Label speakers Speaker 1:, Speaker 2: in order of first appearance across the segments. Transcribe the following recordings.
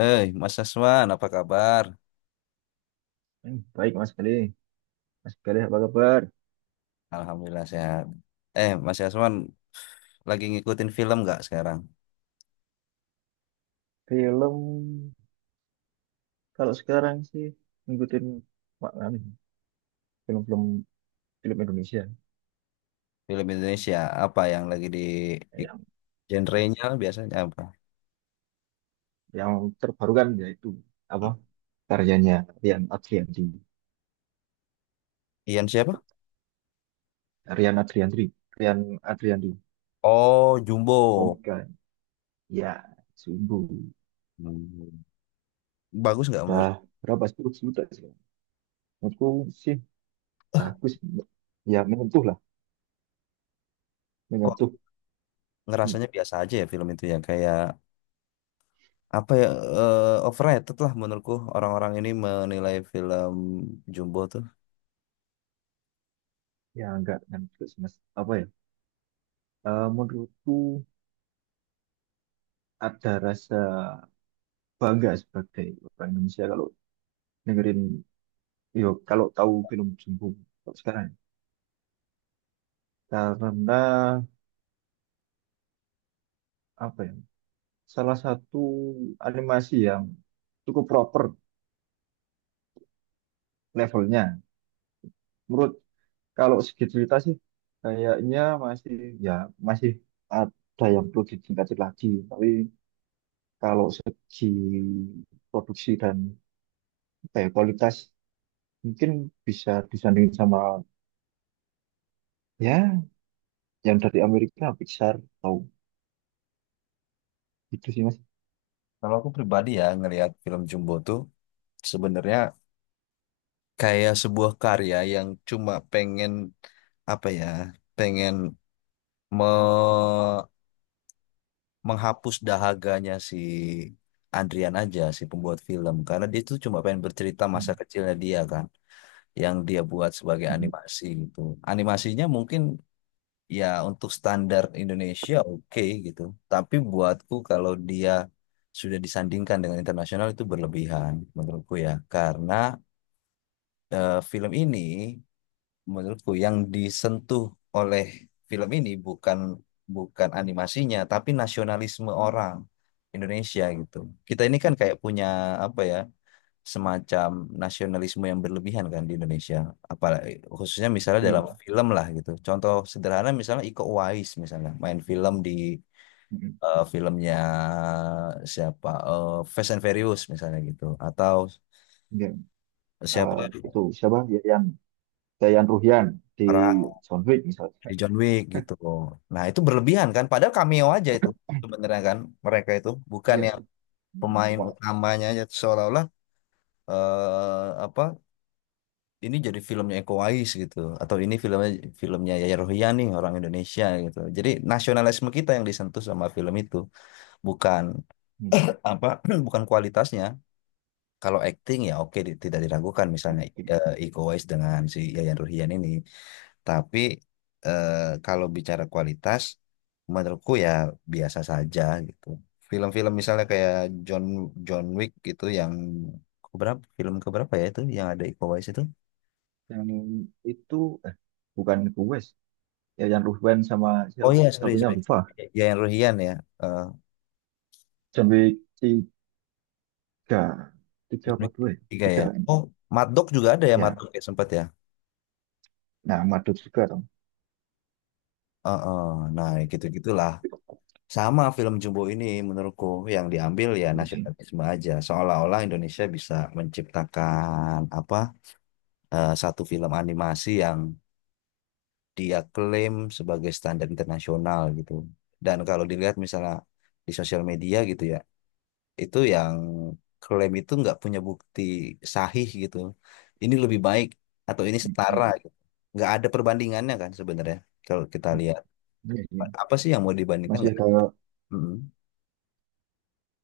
Speaker 1: Mas Aswan, apa kabar?
Speaker 2: Hmm, baik Mas Galih. Mas Galih apa kabar?
Speaker 1: Alhamdulillah sehat. Mas Aswan, lagi ngikutin film nggak sekarang?
Speaker 2: Film, kalau sekarang sih ngikutin Pak Amin, film-film Indonesia,
Speaker 1: Film Indonesia, apa yang lagi di-
Speaker 2: yang
Speaker 1: genre-nya biasanya apa?
Speaker 2: yang terbaru kan yaitu apa,
Speaker 1: Hmm,
Speaker 2: karyanya Rian Adriandi.
Speaker 1: Ian siapa?
Speaker 2: Rian Adriandi, Rian Adriandi,
Speaker 1: Oh, Jumbo.
Speaker 2: komika ya sungguh.
Speaker 1: Hmm, bagus nggak
Speaker 2: Udah
Speaker 1: menurut?
Speaker 2: berapa, 10 juta sih? Menurutku sih bagus, ya menyentuh lah.
Speaker 1: Kok
Speaker 2: Menyentuh. Hmm,
Speaker 1: ngerasanya biasa aja ya film itu ya? Kayak apa ya? eh, Overrated lah menurutku orang-orang ini menilai film Jumbo tuh.
Speaker 2: Ya enggak kan, terus mas apa ya. Menurutku ada rasa bangga sebagai orang Indonesia kalau dengerin, yo kalau tahu film Jumbo. Kalau sekarang, karena apa ya, salah satu animasi yang cukup proper levelnya menurut. Kalau segi cerita sih kayaknya masih, ya masih ada yang perlu ditingkatin lagi. Tapi kalau segi produksi dan apa ya, kualitas, mungkin bisa disandingin sama, ya, yang dari Amerika, Pixar atau gitu sih mas.
Speaker 1: Kalau aku pribadi ya ngelihat film Jumbo tuh sebenarnya kayak sebuah karya yang cuma pengen apa ya pengen me- menghapus dahaganya si Andrian aja si pembuat film karena dia tuh cuma pengen bercerita masa
Speaker 2: Hmm.
Speaker 1: kecilnya dia kan yang dia buat sebagai
Speaker 2: Mm-mm.
Speaker 1: animasi gitu. Animasinya mungkin ya untuk standar Indonesia oke gitu, tapi buatku kalau dia sudah disandingkan dengan internasional itu berlebihan menurutku ya, karena film ini menurutku yang disentuh oleh film ini bukan bukan animasinya tapi nasionalisme orang Indonesia gitu. Kita ini kan kayak punya apa ya semacam nasionalisme yang berlebihan kan di Indonesia. Apalagi khususnya misalnya
Speaker 2: Iya.
Speaker 1: dalam film lah gitu. Contoh sederhana misalnya Iko Uwais misalnya main film di
Speaker 2: Mm-mm.
Speaker 1: filmnya siapa, Fast and Furious misalnya gitu atau
Speaker 2: Iya. Eh,
Speaker 1: siapa,
Speaker 2: itu siapa? Yayan. Yayan Ruhyan di
Speaker 1: Ra
Speaker 2: John Wick misalnya.
Speaker 1: di John Wick gitu. Nah, itu berlebihan kan? Padahal cameo aja itu sebenarnya kan mereka itu bukan
Speaker 2: Iya
Speaker 1: yang
Speaker 2: sih. Hmm.
Speaker 1: pemain
Speaker 2: Coba.
Speaker 1: utamanya, aja seolah-olah apa ini jadi filmnya Eko Wais gitu atau ini filmnya filmnya Yaya Rohiani orang Indonesia gitu. Jadi nasionalisme kita yang disentuh sama film itu bukan
Speaker 2: Hmm.
Speaker 1: apa, bukan kualitasnya. Kalau acting ya oke, tidak diragukan misalnya
Speaker 2: Oke.
Speaker 1: Iko Uwais dengan si Yayan Ruhian ini. Tapi eh, kalau bicara kualitas, menurutku ya biasa saja gitu. Film-film misalnya kayak John John Wick gitu yang keberapa, film keberapa ya itu yang ada Iko Uwais itu?
Speaker 2: Yang itu eh bukan gue sih. Yayan Ruhyan sama
Speaker 1: Oh
Speaker 2: siapa?
Speaker 1: iya, sorry
Speaker 2: Satunya
Speaker 1: sorry.
Speaker 2: lupa.
Speaker 1: Ya yang Ruhian ya. Eh,
Speaker 2: John Wick tiga, tiga
Speaker 1: John
Speaker 2: apa
Speaker 1: Wick
Speaker 2: dua, ya?
Speaker 1: tiga
Speaker 2: Tiga,
Speaker 1: ya.
Speaker 2: kan?
Speaker 1: Oh, Mad Dog juga ada ya, Mad
Speaker 2: Ya.
Speaker 1: Dog ya sempat ya.
Speaker 2: Nah, Madut juga dong.
Speaker 1: Heeh, nah, gitu-gitulah. Sama film Jumbo ini menurutku yang diambil ya
Speaker 2: Iya sih.
Speaker 1: nasionalisme aja. Seolah-olah Indonesia bisa menciptakan apa? Satu film animasi yang dia klaim sebagai standar internasional gitu. Dan kalau dilihat misalnya di sosial media gitu ya, itu yang klaim itu nggak punya bukti sahih gitu. Ini lebih baik atau ini setara
Speaker 2: Mm-mm.
Speaker 1: gitu. Nggak ada perbandingannya kan sebenarnya kalau kita lihat.
Speaker 2: Iya sih.
Speaker 1: Apa sih yang mau dibandingkan,
Speaker 2: Masih
Speaker 1: nggak
Speaker 2: ada
Speaker 1: ada. Mm.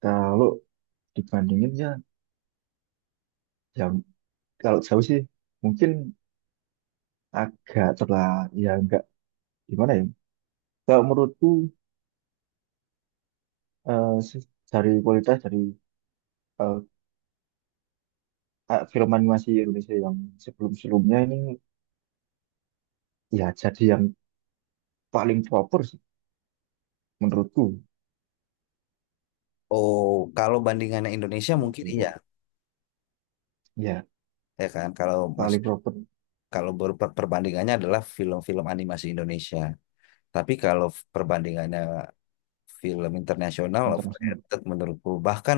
Speaker 2: kalau dibandingin ya, ya kalau jauh sih mungkin agak terlah, ya enggak, gimana ya, kalau menurutku dari kualitas dari eh, film animasi Indonesia yang sebelum-sebelumnya ini, ya jadi yang paling proper sih menurutku.
Speaker 1: Oh, kalau bandingannya Indonesia
Speaker 2: Kalau
Speaker 1: mungkin
Speaker 2: menurutku,
Speaker 1: iya,
Speaker 2: ya
Speaker 1: ya kan? Kalau mas,
Speaker 2: paling proper.
Speaker 1: perbandingannya adalah film-film animasi Indonesia. Tapi kalau perbandingannya film internasional,
Speaker 2: Internasional,
Speaker 1: overrated menurutku, bahkan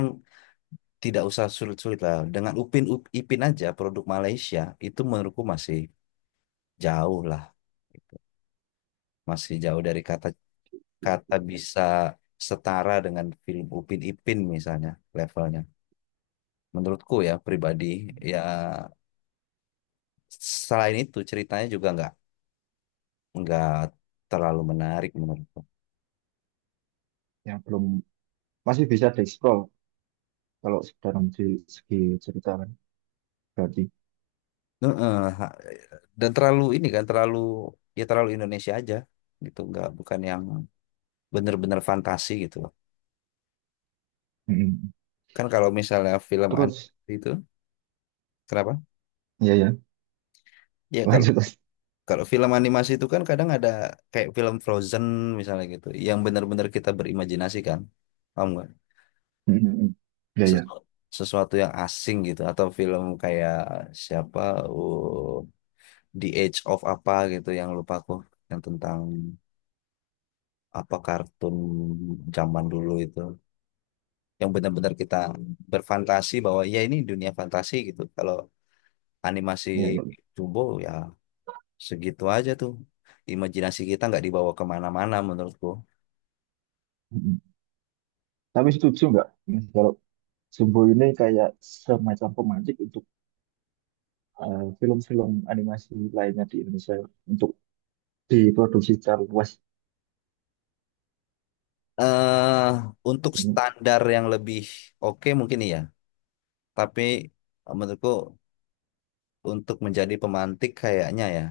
Speaker 1: tidak usah sulit-sulit lah. Dengan Ipin aja produk Malaysia itu menurutku masih jauh lah gitu. Masih jauh dari kata kata bisa setara dengan film Upin Ipin misalnya levelnya. Menurutku ya pribadi ya, selain itu ceritanya juga nggak terlalu menarik menurutku.
Speaker 2: yang belum, masih bisa dieksplor kalau dalam di segi cerita, kan berarti.
Speaker 1: Heeh, dan terlalu ini kan, terlalu ya terlalu Indonesia aja gitu, nggak, bukan yang bener-bener fantasi gitu loh,
Speaker 2: Mm-mm.
Speaker 1: kan kalau misalnya film
Speaker 2: Terus,
Speaker 1: animasi itu kenapa
Speaker 2: ya ya,
Speaker 1: ya, kalau
Speaker 2: lanjut terus.
Speaker 1: kalau film animasi itu kan kadang ada kayak film Frozen misalnya gitu yang bener-bener kita berimajinasi kan, paham nggak?
Speaker 2: Mm-mm. Ya ya
Speaker 1: Sesu- Sesuatu yang asing gitu, atau film kayak siapa, oh, The Age of apa gitu yang lupa aku, yang tentang apa kartun zaman dulu itu yang benar-benar kita berfantasi bahwa ya ini dunia fantasi gitu. Kalau animasi
Speaker 2: ya ya.
Speaker 1: Jumbo ya segitu aja tuh. Imajinasi kita nggak dibawa kemana-mana menurutku.
Speaker 2: Mm-mm. Tapi setuju nggak Mas, kalau Jumbo ini kayak semacam pemancing untuk film-film animasi lainnya di Indonesia untuk diproduksi secara luas.
Speaker 1: Eh untuk
Speaker 2: Jadi,
Speaker 1: standar yang lebih oke mungkin iya. Tapi menurutku untuk menjadi pemantik kayaknya ya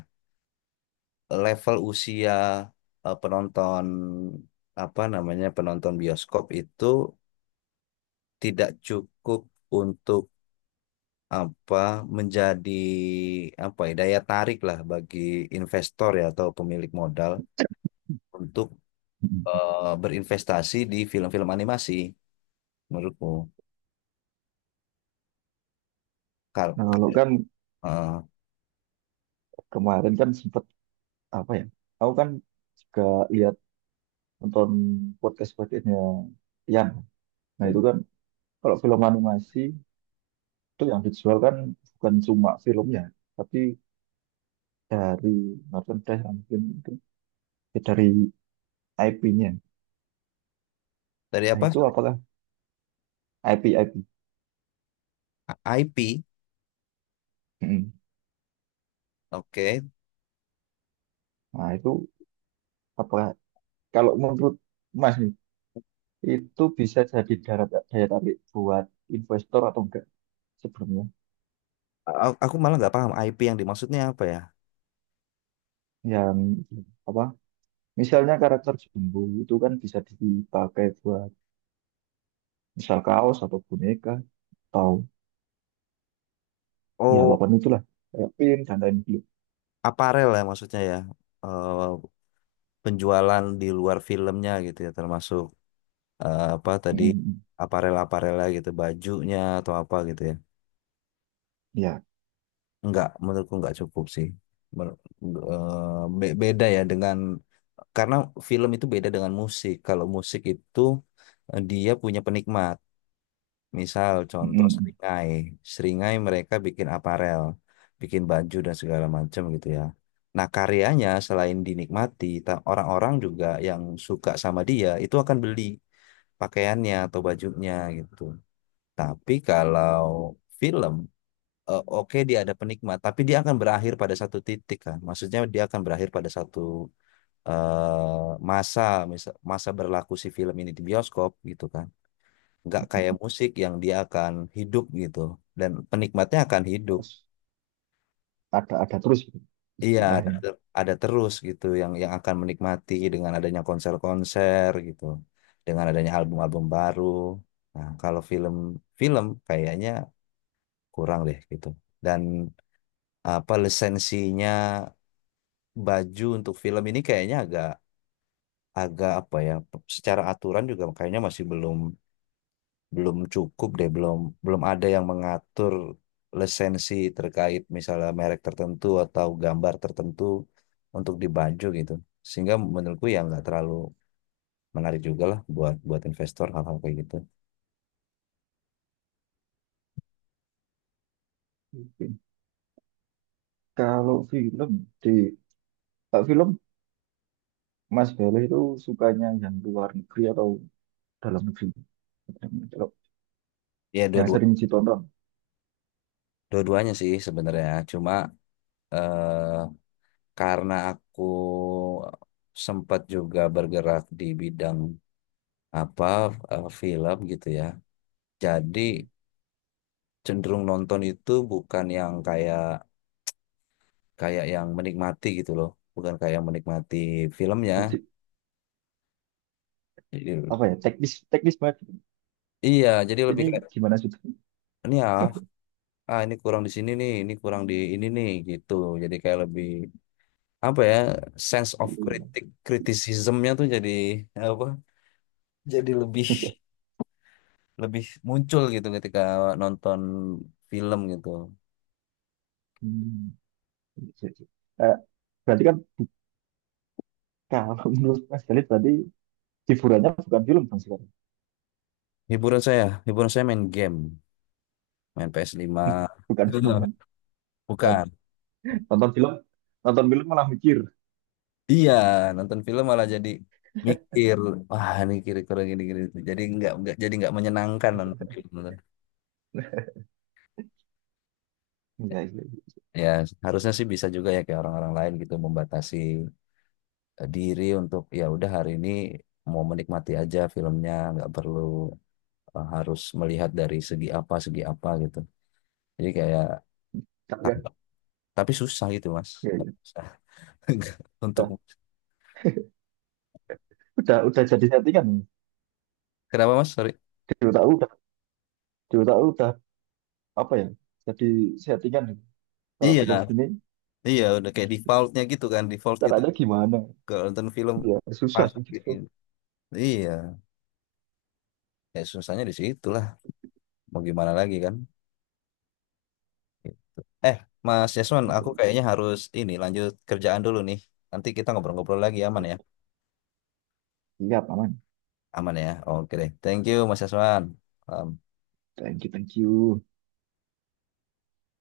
Speaker 1: level usia penonton apa namanya penonton bioskop itu tidak cukup untuk apa menjadi apa ya daya tarik lah bagi investor ya atau pemilik modal untuk
Speaker 2: mm.
Speaker 1: berinvestasi di film-film animasi menurutku. Kar
Speaker 2: Nah, kalau kan
Speaker 1: eh,
Speaker 2: kemarin kan sempat apa ya? Aku kan juga lihat, nonton podcastnya Tian. Nah itu kan, kalau film animasi itu yang dijual kan bukan cuma filmnya, tapi dari merchandise yang mungkin itu, ya dari IP-nya.
Speaker 1: dari
Speaker 2: Nah
Speaker 1: apa?
Speaker 2: itu apakah IP IP?
Speaker 1: IP. Oke.
Speaker 2: Nah itu apakah Kalau menurut Mas nih, itu bisa jadi darat, daya tarik buat investor atau enggak sebelumnya?
Speaker 1: Aku malah nggak paham IP yang dimaksudnya apa ya.
Speaker 2: Yang apa? Misalnya karakter Jumbo itu kan bisa dipakai buat misal kaos atau boneka, atau ya
Speaker 1: Oh,
Speaker 2: apapun itulah, kayak pin dan lain-lain.
Speaker 1: aparel ya maksudnya ya. Eh, penjualan di luar filmnya gitu ya, termasuk apa tadi
Speaker 2: Mm-mm.
Speaker 1: aparel-aparelnya gitu, bajunya atau apa gitu ya.
Speaker 2: Ya,
Speaker 1: Enggak, menurutku enggak cukup sih. Mer- beda ya dengan karena film itu beda dengan musik. Kalau musik itu dia punya penikmat. Misal contoh
Speaker 2: mm-mm.
Speaker 1: seringai. Seringai mereka bikin aparel, bikin baju dan segala macam gitu ya. Nah, karyanya selain dinikmati, orang-orang juga yang suka sama dia itu akan beli pakaiannya atau bajunya gitu. Tapi kalau film oke dia ada penikmat, tapi dia akan berakhir pada satu titik kan. Maksudnya dia akan berakhir pada satu masa, masa berlaku si film ini di bioskop gitu kan. Nggak kayak musik yang dia akan hidup gitu dan penikmatnya akan hidup.
Speaker 2: Terus ada terus gitu,
Speaker 1: Iya, ada,
Speaker 2: istilahnya.
Speaker 1: ada terus gitu yang akan menikmati dengan adanya konser-konser gitu, dengan adanya album-album baru. Nah, kalau film-film kayaknya kurang deh gitu. Dan apa lisensinya baju untuk film ini kayaknya agak agak apa ya, secara aturan juga kayaknya masih belum, belum cukup deh, belum belum ada yang mengatur lisensi terkait misalnya merek tertentu atau gambar tertentu untuk di baju gitu, sehingga menurutku ya nggak terlalu menarik juga lah buat buat investor hal-hal kayak gitu.
Speaker 2: Mungkin. Kalau di film Mas Bele itu sukanya yang luar negeri atau dalam negeri? Kalau
Speaker 1: Ya
Speaker 2: yang
Speaker 1: dua-dua,
Speaker 2: sering ditonton.
Speaker 1: dua-duanya sih sebenarnya, cuma eh, karena aku sempat juga bergerak di bidang apa film gitu ya. Jadi cenderung nonton itu bukan yang kayak kayak yang menikmati gitu loh, bukan kayak yang menikmati filmnya.
Speaker 2: Berarti
Speaker 1: Jadi,
Speaker 2: apa ya, teknis teknis banget
Speaker 1: iya, jadi lebih kayak
Speaker 2: ini, gimana sudah.
Speaker 1: ini ya, ah ini kurang di sini nih, ini kurang di ini nih gitu. Jadi kayak lebih apa ya, sense of kritik kritisismnya tuh jadi apa? Jadi lebih lebih muncul gitu ketika nonton film gitu.
Speaker 2: Berarti kan, kalau menurut Mas Khalid berarti hiburannya bukan film dong sekarang.
Speaker 1: Hiburan saya main game. Main PS5,
Speaker 2: Bukan film kan,
Speaker 1: bukan,
Speaker 2: nonton film nonton film malah mikir.
Speaker 1: iya nonton film malah jadi mikir wah ini kira-kira gini gini, jadi nggak jadi nggak menyenangkan nonton film.
Speaker 2: Ya, ya, ya.
Speaker 1: Ya harusnya sih bisa juga ya kayak orang-orang lain gitu membatasi diri untuk ya udah hari ini mau menikmati aja filmnya, nggak perlu harus melihat dari segi apa gitu, jadi kayak,
Speaker 2: Kan,
Speaker 1: tapi susah gitu mas.
Speaker 2: ya, ya.
Speaker 1: Susah. Untuk
Speaker 2: Udah, udah jadi settingan
Speaker 1: kenapa mas sorry,
Speaker 2: di otak udah di otak udah apa ya, jadi settingan kalau
Speaker 1: iya,
Speaker 2: film ini,
Speaker 1: iya, udah kayak defaultnya gitu kan. Default kita
Speaker 2: caranya gimana,
Speaker 1: kalau nonton film
Speaker 2: ya susah
Speaker 1: pas
Speaker 2: sih
Speaker 1: bikin.
Speaker 2: gitu.
Speaker 1: Iya, ya susahnya di situ lah. Mau gimana lagi kan? Gitu. Eh, Mas Yasman, aku kayaknya harus ini lanjut kerjaan dulu nih. Nanti kita ngobrol-ngobrol lagi aman ya?
Speaker 2: Iya aman.
Speaker 1: Aman ya. Oke deh. Thank you Mas Yasman. Um,
Speaker 2: Thank you thank you.